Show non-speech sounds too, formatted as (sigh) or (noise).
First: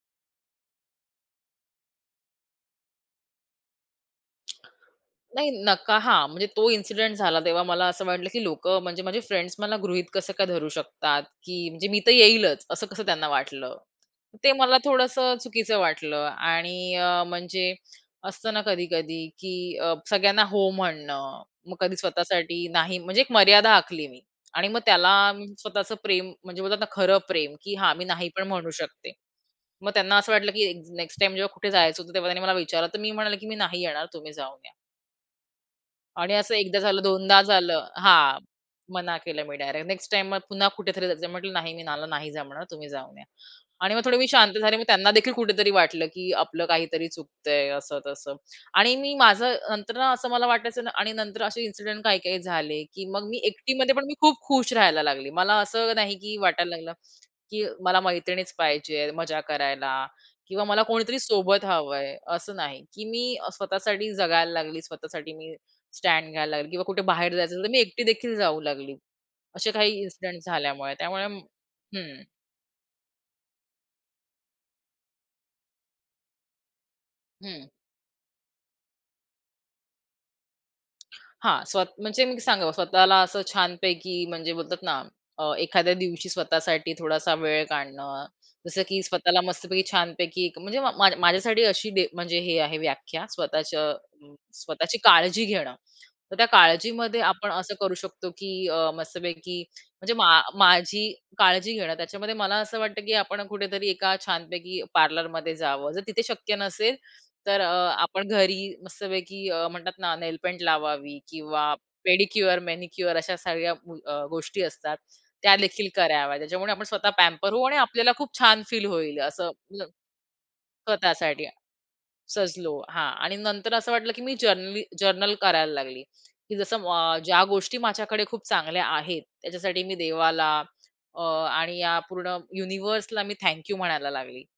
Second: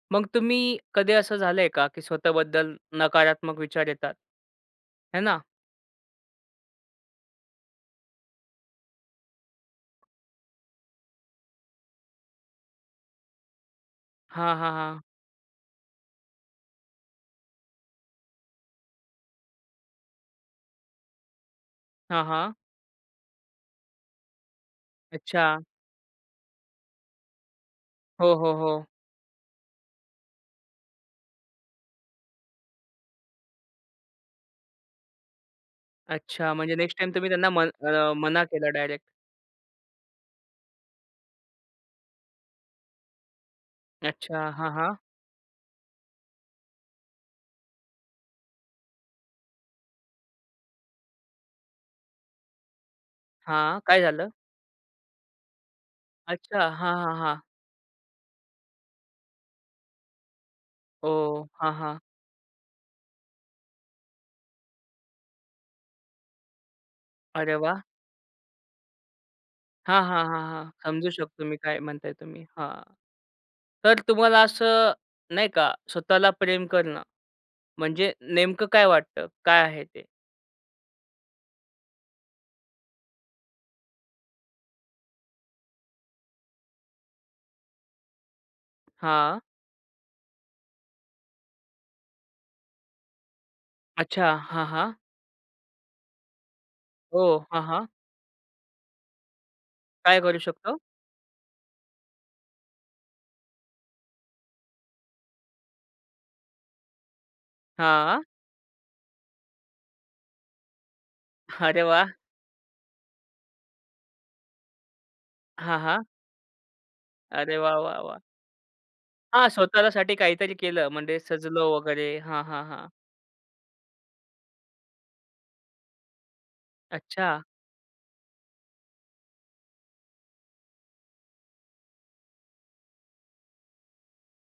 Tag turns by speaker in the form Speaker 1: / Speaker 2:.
Speaker 1: मग तुम्ही कधी असं झालंय का, की स्वतःबद्दल नकारात्मक विचार येतात? आहे ना?
Speaker 2: नाही, नका हां, म्हणजे तो इन्सिडेंट झाला तेव्हा मला असं वाटलं, की लोकं म्हणजे माझे फ्रेंड्स मला गृहीत कसं काय धरू शकतात, की म्हणजे मी तर येईलच, असं कसं त्यांना वाटलं? ते
Speaker 1: हां, हां,
Speaker 2: मला
Speaker 1: हां.
Speaker 2: थोडंसं चुकीचं वाटलं आणि अ, म्हणजे असतं ना, कधी-कधी, की अ, सगळ्यांना हो म्हणणं, मग कधी
Speaker 1: हां, हां.
Speaker 2: स्वतःसाठी नाही म्हणजे एक मर्यादा आखली मी आणि मग त्याला
Speaker 1: अच्छा.
Speaker 2: स्वतःचं प्रेम, म्हणजे बोलतात ना खरं प्रेम, की हा, मी नाही
Speaker 1: हो,
Speaker 2: पण
Speaker 1: हो,
Speaker 2: म्हणू
Speaker 1: हो.
Speaker 2: शकते. मग त्यांना असं वाटलं, की ए नेक्स्ट टाईम जेव्हा कुठे जायचं होतं, तेव्हा त्यांनी मला विचारलं तर मी म्हणेल, की "मी नाही येणार, तुम्ही जाऊन या." आणि
Speaker 1: अच्छा.
Speaker 2: असं
Speaker 1: म्हणजे
Speaker 2: एकदा
Speaker 1: नेक्स्ट
Speaker 2: झालं,
Speaker 1: टाईम तुम्ही
Speaker 2: दोनदा
Speaker 1: त्यांना म
Speaker 2: झालं
Speaker 1: अ,
Speaker 2: हां,
Speaker 1: मना केलं डायरेक्ट.
Speaker 2: मना केलं मी डायरेक्ट. नेक्स्ट टाईम मग पुन्हा कुठेतरी जायचं आहे, म्हटलं, "नाही, मी मला नाही जमणार, तुम्ही जाऊन या" आणि मग थोडे मी
Speaker 1: अच्छा.
Speaker 2: शांत
Speaker 1: हां,
Speaker 2: झाले. मग
Speaker 1: हां.
Speaker 2: त्यांना देखील कुठेतरी वाटलं, की आपलं काहीतरी चुकतंय असं-तसं आणि मी माझं नंतर ना, असं मला नाला वाटायचं ना आणि नंतर असे इन्सिडेंट काही-काही झाले, की मग मी
Speaker 1: हां,
Speaker 2: एकटीमध्ये
Speaker 1: काय
Speaker 2: पण मी
Speaker 1: झालं?
Speaker 2: खूप खुश राहायला लागली. मला असं नाही, की
Speaker 1: अच्छा.
Speaker 2: वाटायला लागलं,
Speaker 1: हां ,हां, हां.
Speaker 2: की मला मैत्रिणीच पाहिजे आहे मजा करायला किंवा मला कोणीतरी
Speaker 1: ओह!
Speaker 2: सोबत
Speaker 1: हां,
Speaker 2: हवं
Speaker 1: हां.
Speaker 2: आहे. असं नाही, की मी स्वतःसाठी जगायला लागली, स्वतःसाठी मी स्टँड घ्यायला लागली किंवा कुठे बाहेर जायचं
Speaker 1: अरे
Speaker 2: असेल तर मी
Speaker 1: वाह!
Speaker 2: एकटी देखील जाऊ लागली. असे काही
Speaker 1: हां, हां,
Speaker 2: इन्सिडेंट
Speaker 1: हां, हां,
Speaker 2: झाल्यामुळे.
Speaker 1: समजू
Speaker 2: त्यामुळे
Speaker 1: शकतो मी काय म्हणताय
Speaker 2: हं.
Speaker 1: तुम्ही, हां. तर तुम्हाला असं नाही का, स्वतःला प्रेम करणं
Speaker 2: हं.
Speaker 1: म्हणजे नेमकं काय वाटतं? काय आहे ते?
Speaker 2: हां, स्वतः म्हणजे मी सांगावं स्वतःला असं छानपैकी, म्हणजे बोलतात ना, अ, एखाद्या दिवशी स्वतःसाठी थोडासा वेळ काढणं, जसं की स्वतःला
Speaker 1: हां.
Speaker 2: मस्तपैकी छानपैकी एक म्हणजे मा माझ्यासाठी अशी डे म्हणजे हे आहे व्याख्या, स्वतःच्या
Speaker 1: अच्छा. हां, हां.
Speaker 2: स्वतःची काळजी घेणं. तर त्या काळजीमध्ये
Speaker 1: हो,
Speaker 2: आपण
Speaker 1: हां,
Speaker 2: असं
Speaker 1: हां.
Speaker 2: करू शकतो, की अ, मस्तपैकी म्हणजे
Speaker 1: काय
Speaker 2: मा
Speaker 1: करू शकतो?
Speaker 2: माझी काळजी घेणं, त्याच्यामध्ये मला असं वाटतं, की आपण कुठेतरी एका छानपैकी पार्लरमध्ये जावं, जर तिथे शक्य नसेल तर अ,
Speaker 1: हां.
Speaker 2: आपण घरी मस्तपैकी अ, म्हणतात ना, नेलपेंट लावावं किंवा
Speaker 1: अरे वाह!
Speaker 2: पेडिक्युअर, मॅनिक्युअर अशा सगळ्या व अ, गोष्टी असतात,
Speaker 1: हां,
Speaker 2: त्यादेखील
Speaker 1: हां.
Speaker 2: कराव्यात, त्याच्यामुळे आपण स्वतः पॅम्पर
Speaker 1: अरे
Speaker 2: होऊ
Speaker 1: वाह!
Speaker 2: आणि
Speaker 1: वाह!
Speaker 2: आपल्याला
Speaker 1: वाह!
Speaker 2: खूप छान फील होईल
Speaker 1: हां,
Speaker 2: असं (unintelligible)
Speaker 1: स्वतःसाठी काहीतरी केलं म्हणजे
Speaker 2: स्वतःसाठी,
Speaker 1: सजलो वगैरे हां, हां,
Speaker 2: सजलो
Speaker 1: हां.
Speaker 2: हां आणि नंतर असं वाटलं, की मी जेनरली जर्नल करायला लागली, की जसं म अ,
Speaker 1: अच्छा.
Speaker 2: ज्या गोष्टी माझ्याकडे खूप चांगल्या आहेत, त्याच्यासाठी मी देवाला, अ, आणि या पूर्ण युनिव्हर्सला मी थँक यू म्हणायला लागली.